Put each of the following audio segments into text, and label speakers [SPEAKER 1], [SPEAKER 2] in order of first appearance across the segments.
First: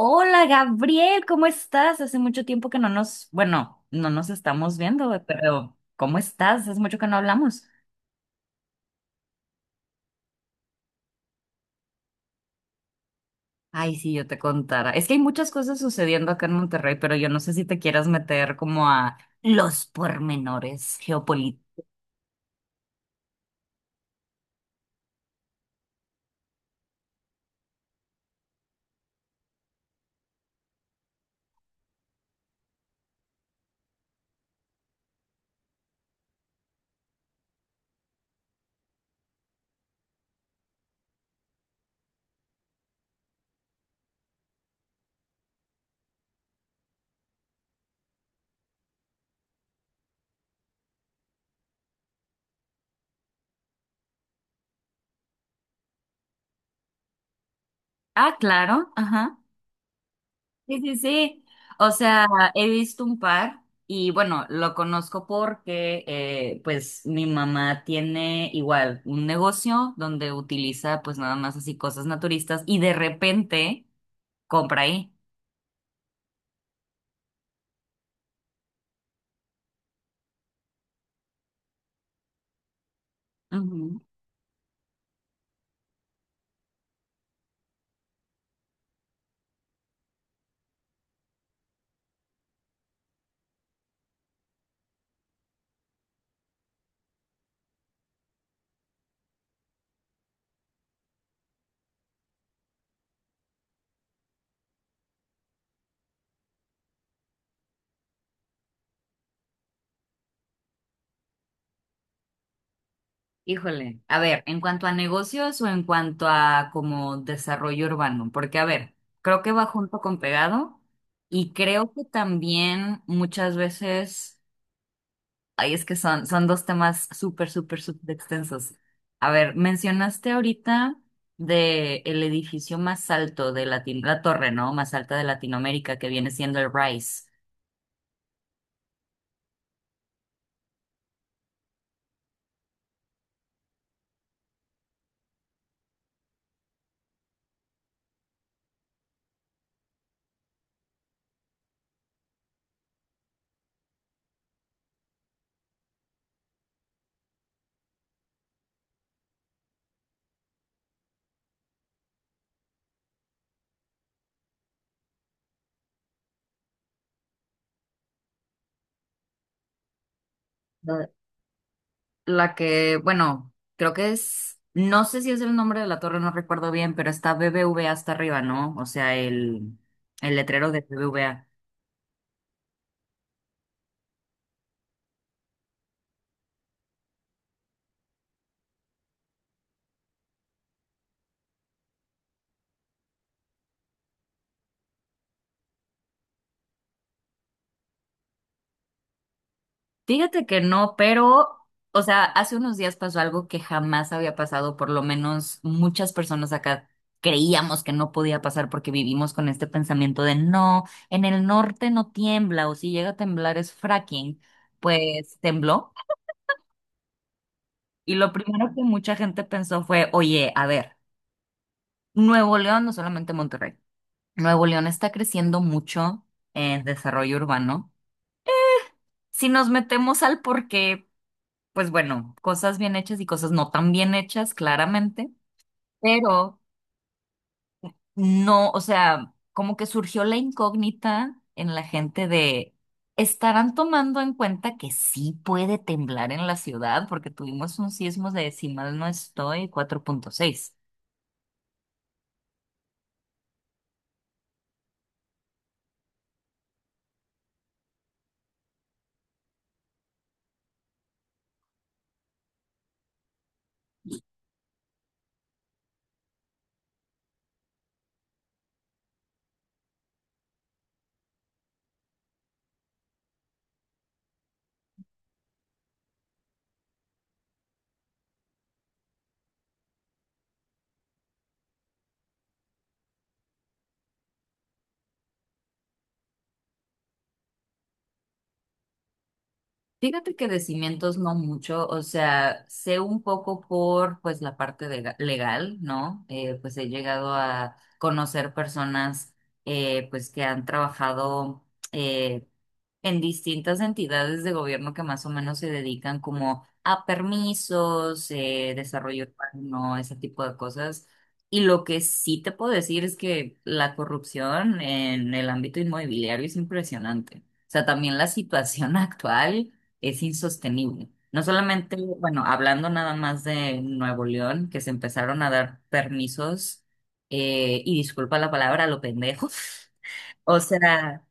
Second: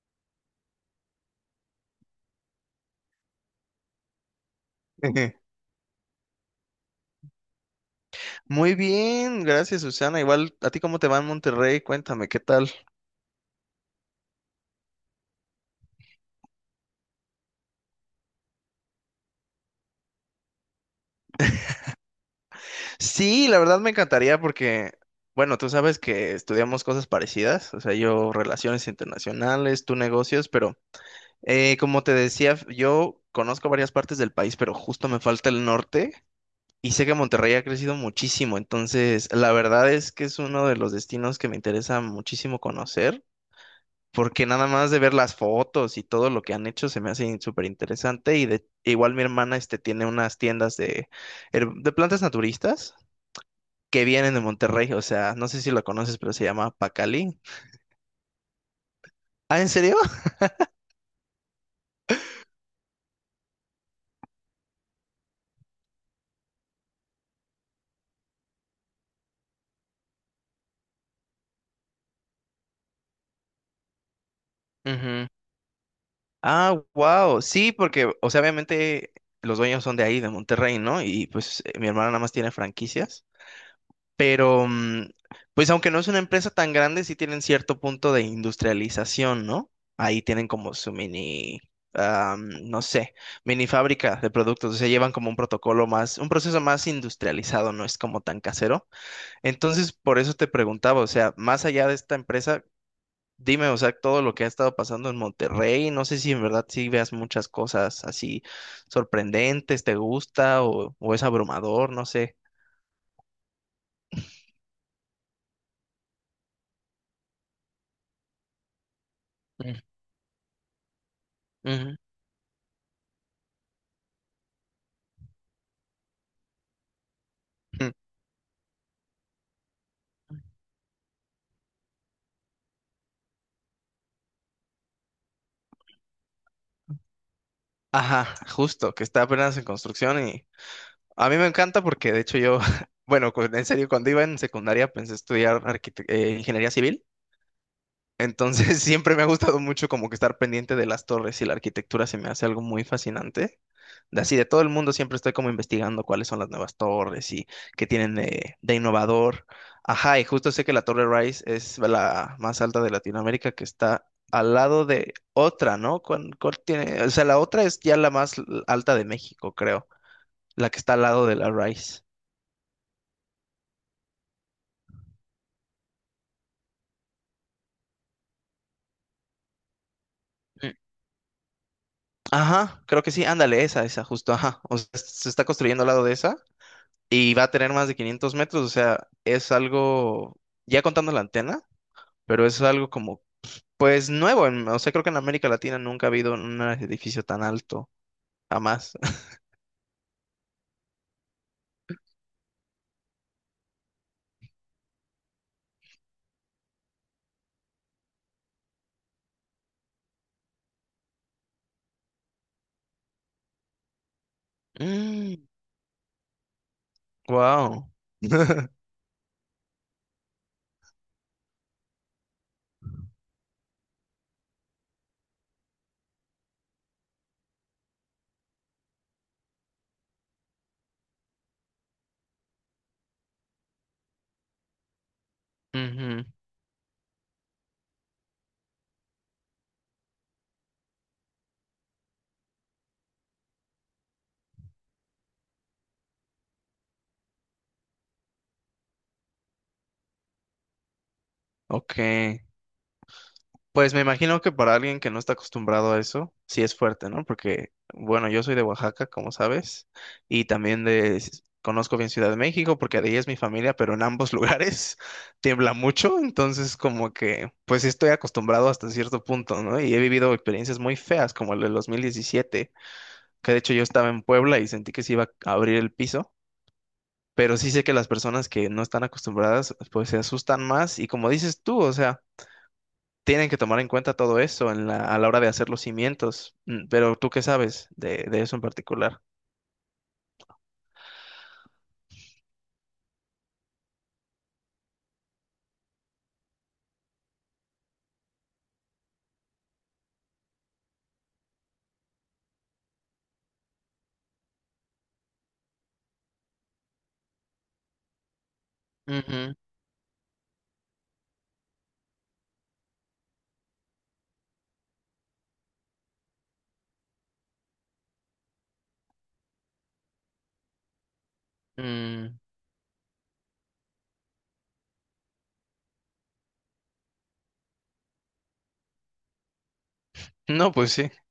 [SPEAKER 1] Hola Gabriel, ¿cómo estás? Hace mucho tiempo que no nos, bueno, no nos estamos viendo, güey, pero ¿cómo estás? Hace mucho que no hablamos.
[SPEAKER 2] Muy bien, gracias Susana. Igual, ¿a ti cómo te va en Monterrey? Cuéntame, ¿qué tal?
[SPEAKER 1] Ay, sí, yo te contara. Es que hay muchas cosas sucediendo acá en Monterrey, pero yo no sé si te quieras meter como a los pormenores geopolíticos.
[SPEAKER 2] Sí, la verdad me encantaría porque, bueno, tú sabes que estudiamos cosas parecidas, o sea, yo relaciones internacionales, tú negocios, pero como te decía, yo conozco varias partes del país, pero justo me falta el norte y sé que Monterrey ha crecido muchísimo, entonces la verdad es que es uno de los destinos que me interesa muchísimo conocer. Porque nada más de ver las fotos y todo lo que han hecho se me hace súper interesante y de igual mi hermana este tiene unas tiendas de, de plantas naturistas que vienen de Monterrey, o sea, no sé si lo conoces, pero se llama Pacali.
[SPEAKER 1] Ah, claro, ajá.
[SPEAKER 2] Ah, ¿en serio?
[SPEAKER 1] Sí, sí, sí. O sea, he visto un par y bueno, lo conozco porque pues mi mamá tiene igual un negocio donde utiliza pues nada más así cosas naturistas y de repente compra ahí.
[SPEAKER 2] Ujú. Ah, wow. Sí, porque, o sea, obviamente los dueños son de ahí, de Monterrey, ¿no? Y pues mi hermana nada más tiene franquicias.
[SPEAKER 1] Ujú.
[SPEAKER 2] Pero, pues aunque no es una empresa tan grande, sí tienen cierto punto de industrialización, ¿no? Ahí tienen como su mini, no sé, mini fábrica de productos. O sea, llevan como un protocolo más, un proceso más industrializado, no es como tan casero. Entonces, por eso te preguntaba, o sea, más allá de esta empresa, dime, o sea, todo lo que ha estado pasando en Monterrey. No sé si en verdad sí veas muchas cosas así sorprendentes, te gusta o es abrumador, no sé.
[SPEAKER 1] Híjole. A ver, en cuanto a negocios o en cuanto a como desarrollo urbano, porque a ver, creo que va
[SPEAKER 2] Mm.
[SPEAKER 1] junto con pegado y creo que también muchas veces ay, es que son, son dos temas súper, súper,
[SPEAKER 2] Ujú.
[SPEAKER 1] súper extensos. A ver, mencionaste ahorita de el edificio más alto de Latin, la torre, ¿no? Más alta de Latinoamérica, que viene siendo el Rice.
[SPEAKER 2] Ajá, justo, que está apenas en construcción y a mí me encanta porque de hecho yo, bueno, en serio, cuando iba en secundaria pensé estudiar ingeniería civil, entonces siempre me ha gustado mucho como que estar pendiente de las torres y la arquitectura se me hace algo muy fascinante. De así, de todo el mundo siempre estoy como investigando cuáles son las nuevas torres y qué tienen de innovador. Ajá, y justo sé que la Torre Rice es la más alta de Latinoamérica que está al lado de otra, ¿no? Cuál tiene? O sea, la otra es ya la más alta de México, creo, la que está al
[SPEAKER 1] La
[SPEAKER 2] lado de la Rice.
[SPEAKER 1] la que, bueno, creo que es, no sé si es el nombre de la torre, no recuerdo bien, pero está BBVA hasta arriba, ¿no? O sea, el letrero
[SPEAKER 2] Mm.
[SPEAKER 1] de BBVA.
[SPEAKER 2] Ajá, creo que sí, ándale, esa, justo, ajá. O sea, se está construyendo al lado de esa. Y va a tener más de 500 metros, o sea, es algo, ya contando la antena, pero es algo como, pues nuevo, o sea, creo que en América Latina nunca ha habido un edificio tan alto, jamás.
[SPEAKER 1] Fíjate que no, pero, o sea, hace unos días pasó algo que jamás había pasado, por lo menos muchas personas acá creíamos que no podía pasar porque vivimos con este pensamiento de no, en el norte no tiembla o si llega a temblar es fracking, pues tembló.
[SPEAKER 2] Wow.
[SPEAKER 1] Y lo primero que mucha gente pensó fue, oye, a ver, Nuevo León, no solamente Monterrey, Nuevo León está creciendo mucho en desarrollo urbano. Si nos metemos al porqué pues bueno, cosas bien hechas y cosas no tan bien hechas, claramente, pero no, o sea, como que surgió la incógnita en la gente de, ¿estarán tomando en cuenta que sí puede temblar en la ciudad? Porque tuvimos un sismo de, si mal no estoy, cuatro punto seis.
[SPEAKER 2] Ok. Pues me imagino que para alguien que no está acostumbrado a eso, sí es fuerte, ¿no? Porque, bueno, yo soy de Oaxaca, como sabes, y también de, conozco bien Ciudad de México, porque de ahí es mi familia, pero en ambos lugares tiembla mucho, entonces como que, pues sí estoy acostumbrado hasta cierto punto, ¿no? Y he vivido experiencias muy feas, como el del 2017, que de hecho yo estaba en Puebla y sentí que se iba a abrir el piso. Pero sí sé que las personas que no están acostumbradas, pues se asustan más y como dices tú, o sea, tienen que tomar en cuenta todo eso en a la hora de hacer los cimientos. Pero tú qué sabes de eso en particular.
[SPEAKER 1] Fíjate que de cimientos no mucho, o sea, sé un poco por pues la parte de- legal, ¿no? Pues he llegado a conocer personas pues que han trabajado eh, en distintas entidades de gobierno que más o menos se dedican como a permisos, desarrollo
[SPEAKER 2] Ujú.
[SPEAKER 1] urbano, ese tipo de cosas. Y lo que sí te puedo decir es que la corrupción en el ámbito inmobiliario es impresionante. O sea, también la situación actual es insostenible. No solamente,
[SPEAKER 2] mm,
[SPEAKER 1] bueno, hablando nada más de Nuevo León, que se empezaron a dar permisos, y disculpa la palabra, a lo pendejo. O
[SPEAKER 2] No, pues sí.
[SPEAKER 1] sea,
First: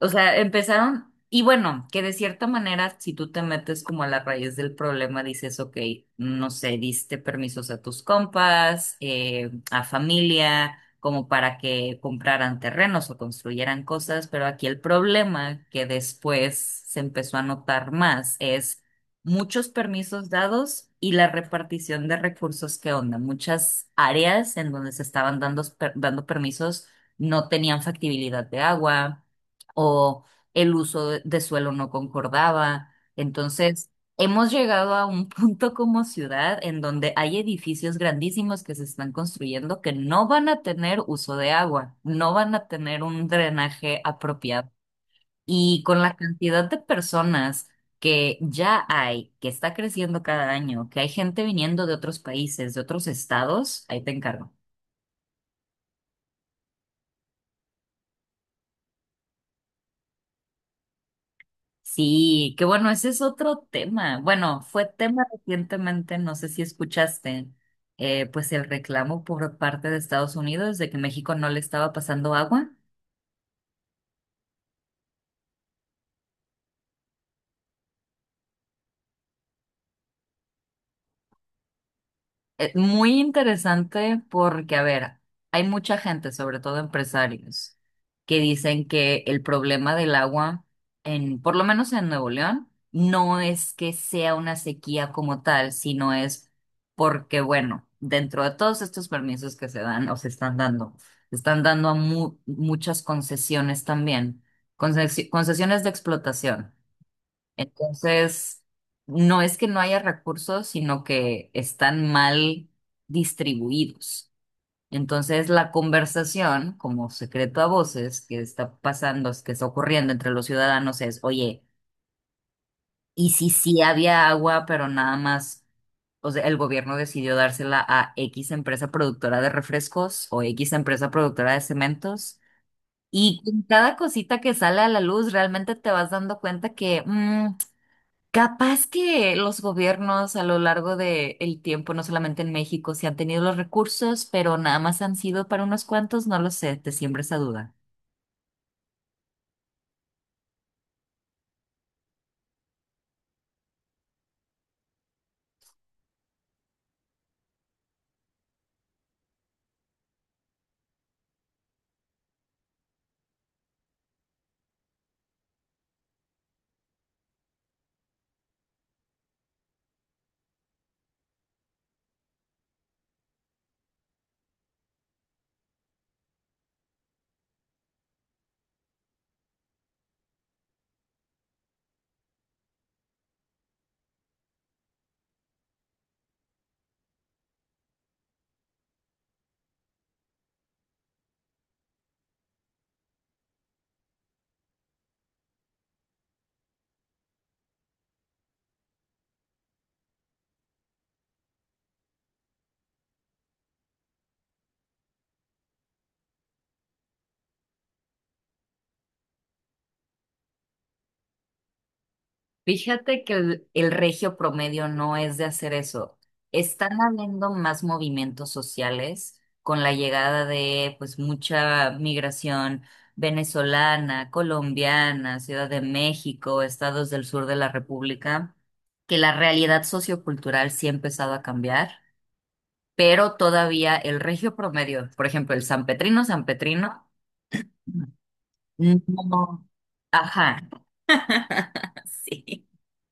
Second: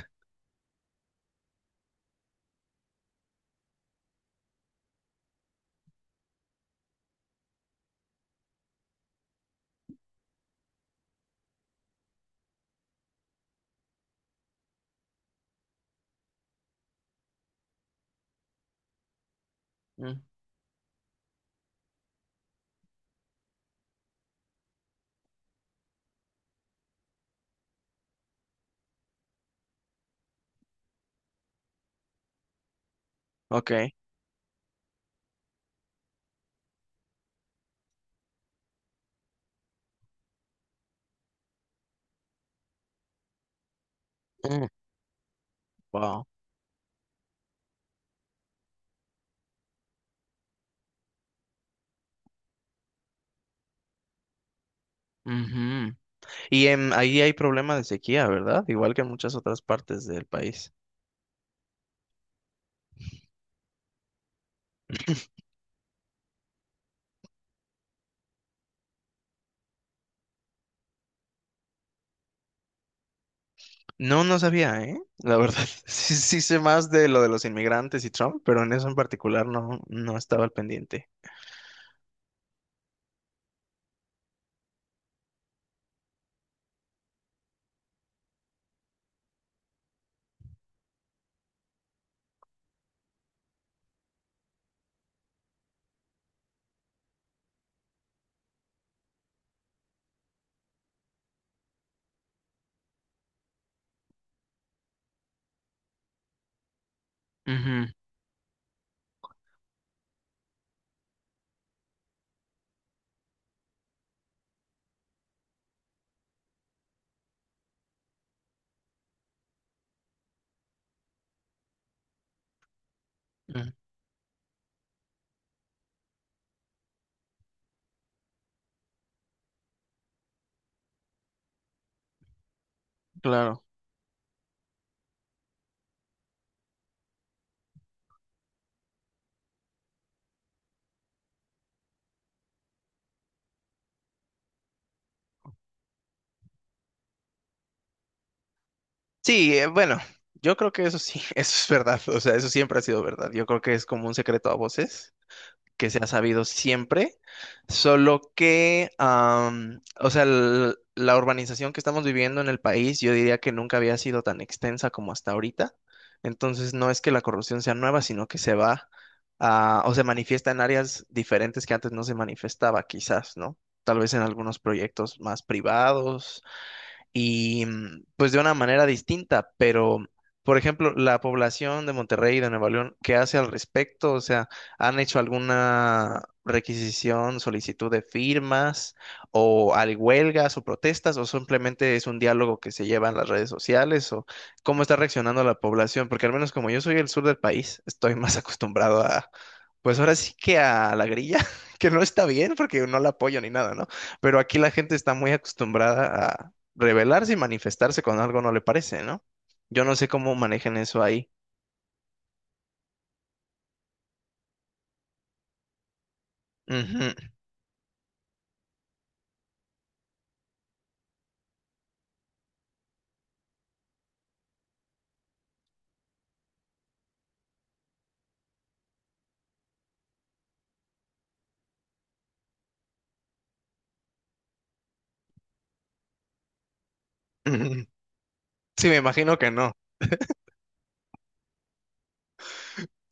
[SPEAKER 1] o sea, empezaron, y bueno, que de cierta manera, si tú te metes como a la raíz del problema, dices, ok, no sé, diste permisos a tus compas, a familia, como para que compraran terrenos o construyeran cosas, pero aquí el problema que después se empezó a notar más es muchos
[SPEAKER 2] mm,
[SPEAKER 1] permisos dados y la repartición de recursos que onda, muchas áreas en donde se estaban dando, dando permisos no tenían factibilidad de agua o el uso de suelo no concordaba.
[SPEAKER 2] Ok.
[SPEAKER 1] Entonces, hemos llegado a un punto como ciudad en donde hay edificios grandísimos que se están construyendo que no van a tener uso de agua, no van a tener un drenaje
[SPEAKER 2] mm,
[SPEAKER 1] apropiado. Y con la
[SPEAKER 2] Wow.
[SPEAKER 1] cantidad de personas que ya hay, que está creciendo cada año, que hay gente viniendo de otros países, de otros estados, ahí te encargo.
[SPEAKER 2] Ujú. Y ahí hay problema de sequía, ¿verdad? Igual que en muchas otras partes del país.
[SPEAKER 1] Sí, que bueno, ese es otro tema. Bueno, fue tema recientemente, no sé si escuchaste, pues el reclamo por parte de Estados Unidos de que México no le estaba pasando agua.
[SPEAKER 2] No, no sabía, ¿eh? La verdad, sí, sí sé más de lo de los inmigrantes y Trump, pero en eso en particular no, no estaba al pendiente.
[SPEAKER 1] Muy interesante porque, a ver, hay mucha gente, sobre todo empresarios, que dicen que el problema del agua, en, por lo menos en Nuevo León, no es que sea una sequía como tal, sino es porque, bueno, dentro de todos estos permisos que se dan o se están dando a muchas concesiones también, concesiones de explotación.
[SPEAKER 2] Ujú,
[SPEAKER 1] Entonces, no es que no haya recursos, sino que están mal distribuidos. Entonces, la conversación, como secreto a voces, que está pasando, que está ocurriendo entre los ciudadanos es, oye, ¿y si
[SPEAKER 2] ujú.
[SPEAKER 1] sí había agua, pero nada más, o sea, el gobierno decidió dársela a X empresa productora de refrescos o X empresa productora de cementos? Y con
[SPEAKER 2] Claro.
[SPEAKER 1] cada cosita que sale a la luz, realmente te vas dando cuenta que... capaz que los gobiernos a lo largo del tiempo, no solamente en México, se han tenido los recursos, pero nada más han sido para unos cuantos, no lo sé, te siembra esa duda.
[SPEAKER 2] Sí, bueno, yo creo que eso sí, eso es verdad, o sea, eso siempre ha sido verdad. Yo creo que es como un secreto a voces que se ha sabido siempre, solo que, o sea, la urbanización que estamos viviendo en el país, yo diría que nunca había sido tan extensa como hasta ahorita. Entonces, no es que la corrupción sea nueva, sino que se va o se manifiesta en áreas diferentes que antes no se manifestaba, quizás, ¿no? Tal vez en algunos proyectos más privados y pues de una manera distinta, pero por ejemplo, la población de Monterrey y de Nueva León, ¿qué hace al respecto? O sea, ¿han hecho alguna requisición, solicitud de firmas o hay huelgas o protestas o simplemente es un diálogo que se lleva en las redes sociales o cómo está reaccionando la población? Porque al menos como yo soy del sur del país, estoy más acostumbrado a, pues ahora sí que a la grilla, que no está bien porque no la apoyo ni nada, ¿no? Pero aquí la gente está muy acostumbrada rebelarse y manifestarse con algo no le parece, ¿no? Yo no sé cómo manejan eso ahí.
[SPEAKER 1] Fíjate que el regio promedio no es de hacer eso. Están
[SPEAKER 2] Ujú,
[SPEAKER 1] habiendo más movimientos sociales con la llegada de pues mucha migración venezolana, colombiana, Ciudad de México, estados del sur de la República, que la realidad sociocultural sí ha empezado a cambiar. Pero todavía el regio promedio, por ejemplo, el sanpetrino, sanpetrino,
[SPEAKER 2] ujú. Sí, me imagino que
[SPEAKER 1] no.
[SPEAKER 2] no.
[SPEAKER 1] Ajá, sí.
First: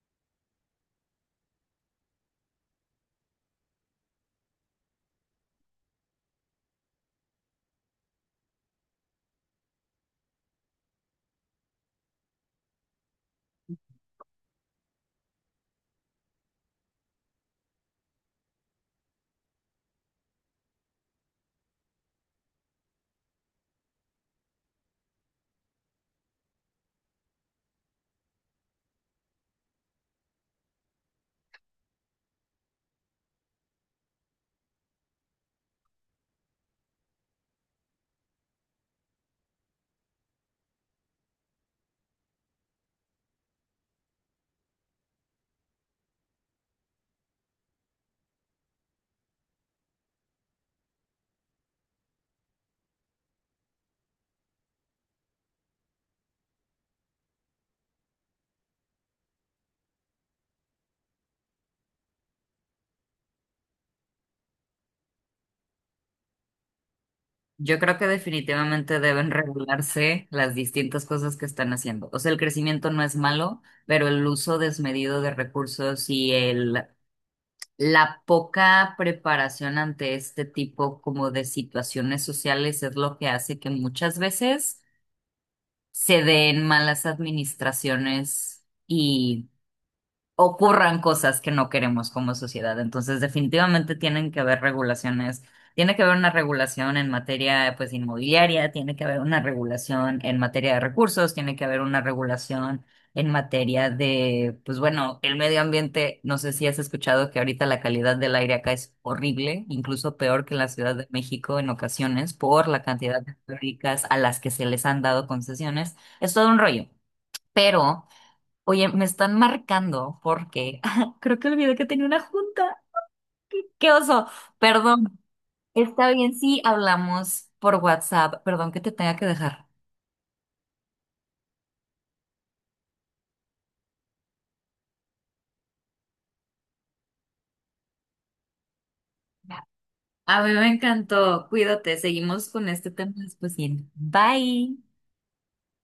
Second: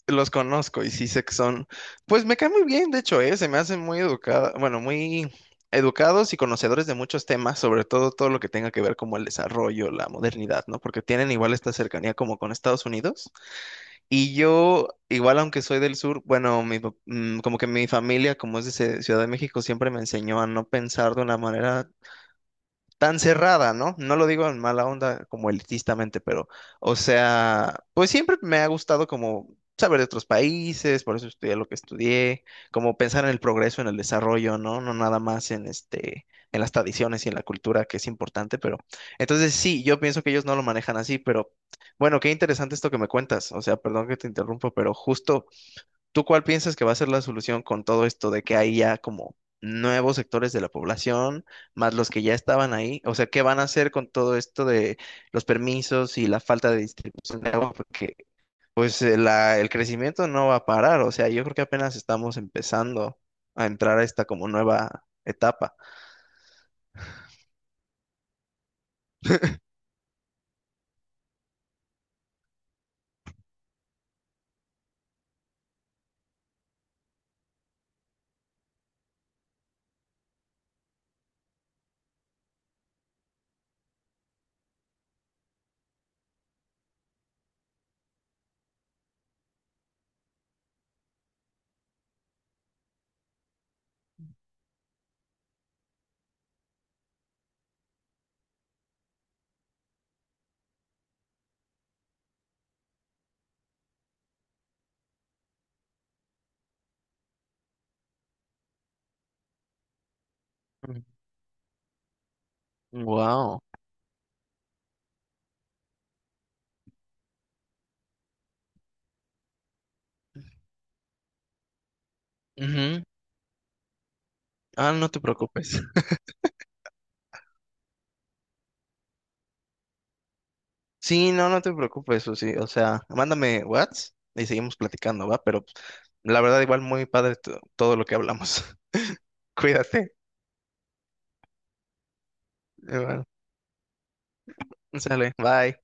[SPEAKER 2] Los conozco y sí sé que son, pues me cae muy bien, de hecho, ¿eh? Se me hacen muy educada, bueno, muy educados y conocedores de muchos temas, sobre todo todo lo que tenga que ver como el desarrollo, la modernidad, ¿no? Porque tienen igual esta cercanía como con Estados Unidos. Y yo, igual aunque soy del sur, bueno, mi, como que mi familia, como es de Ciudad de México, siempre me enseñó a no pensar de una manera tan cerrada, ¿no? No lo digo en mala onda como elitistamente, pero, o sea, pues siempre me ha gustado como saber de otros países, por eso estudié lo que estudié, como pensar en el progreso, en el desarrollo, ¿no? No nada más en este, en las tradiciones y en la cultura, que es importante, pero entonces sí, yo pienso que ellos no lo manejan así, pero bueno, qué interesante esto que me cuentas, o sea, perdón que te interrumpo, pero justo ¿tú cuál piensas que va a ser la solución con todo esto de que hay ya como nuevos sectores de la población, más los que ya estaban ahí? O sea, ¿qué van a hacer con todo esto de los permisos y la falta de distribución de agua? Porque pues el crecimiento no va a parar. O sea, yo creo que apenas estamos empezando a entrar a esta como nueva etapa.
[SPEAKER 1] Yo creo que definitivamente deben regularse las distintas cosas que están haciendo. O sea, el crecimiento no es malo, pero el uso desmedido de recursos y el, la poca preparación ante este tipo como de situaciones sociales es lo que hace que muchas veces se den malas administraciones ocurran cosas que no queremos como sociedad. Entonces, definitivamente tienen que haber regulaciones. Tiene que haber una regulación en materia, pues, inmobiliaria, tiene que haber una regulación en materia de recursos, tiene que haber una regulación en materia de, pues, bueno, el medio ambiente. No sé si has escuchado que ahorita la calidad del aire acá es horrible, incluso peor que en la Ciudad de México en ocasiones por la cantidad de
[SPEAKER 2] Wow.
[SPEAKER 1] fábricas a las que se les han dado concesiones. Es todo un rollo, pero oye, me están marcando porque creo que olvidé que tenía una junta. ¡Qué, qué oso!
[SPEAKER 2] Ah, no
[SPEAKER 1] Perdón.
[SPEAKER 2] te preocupes.
[SPEAKER 1] Está bien, sí, hablamos por WhatsApp. Perdón que te tenga que dejar.
[SPEAKER 2] Sí, no, no te preocupes, Susi. O sea, mándame WhatsApp y seguimos platicando, ¿va? Pero la verdad, igual muy padre todo lo que hablamos. Cuídate.
[SPEAKER 1] A mí me encantó. Cuídate. Seguimos con este tema
[SPEAKER 2] Iván.
[SPEAKER 1] después. Bye.
[SPEAKER 2] Sale, bye.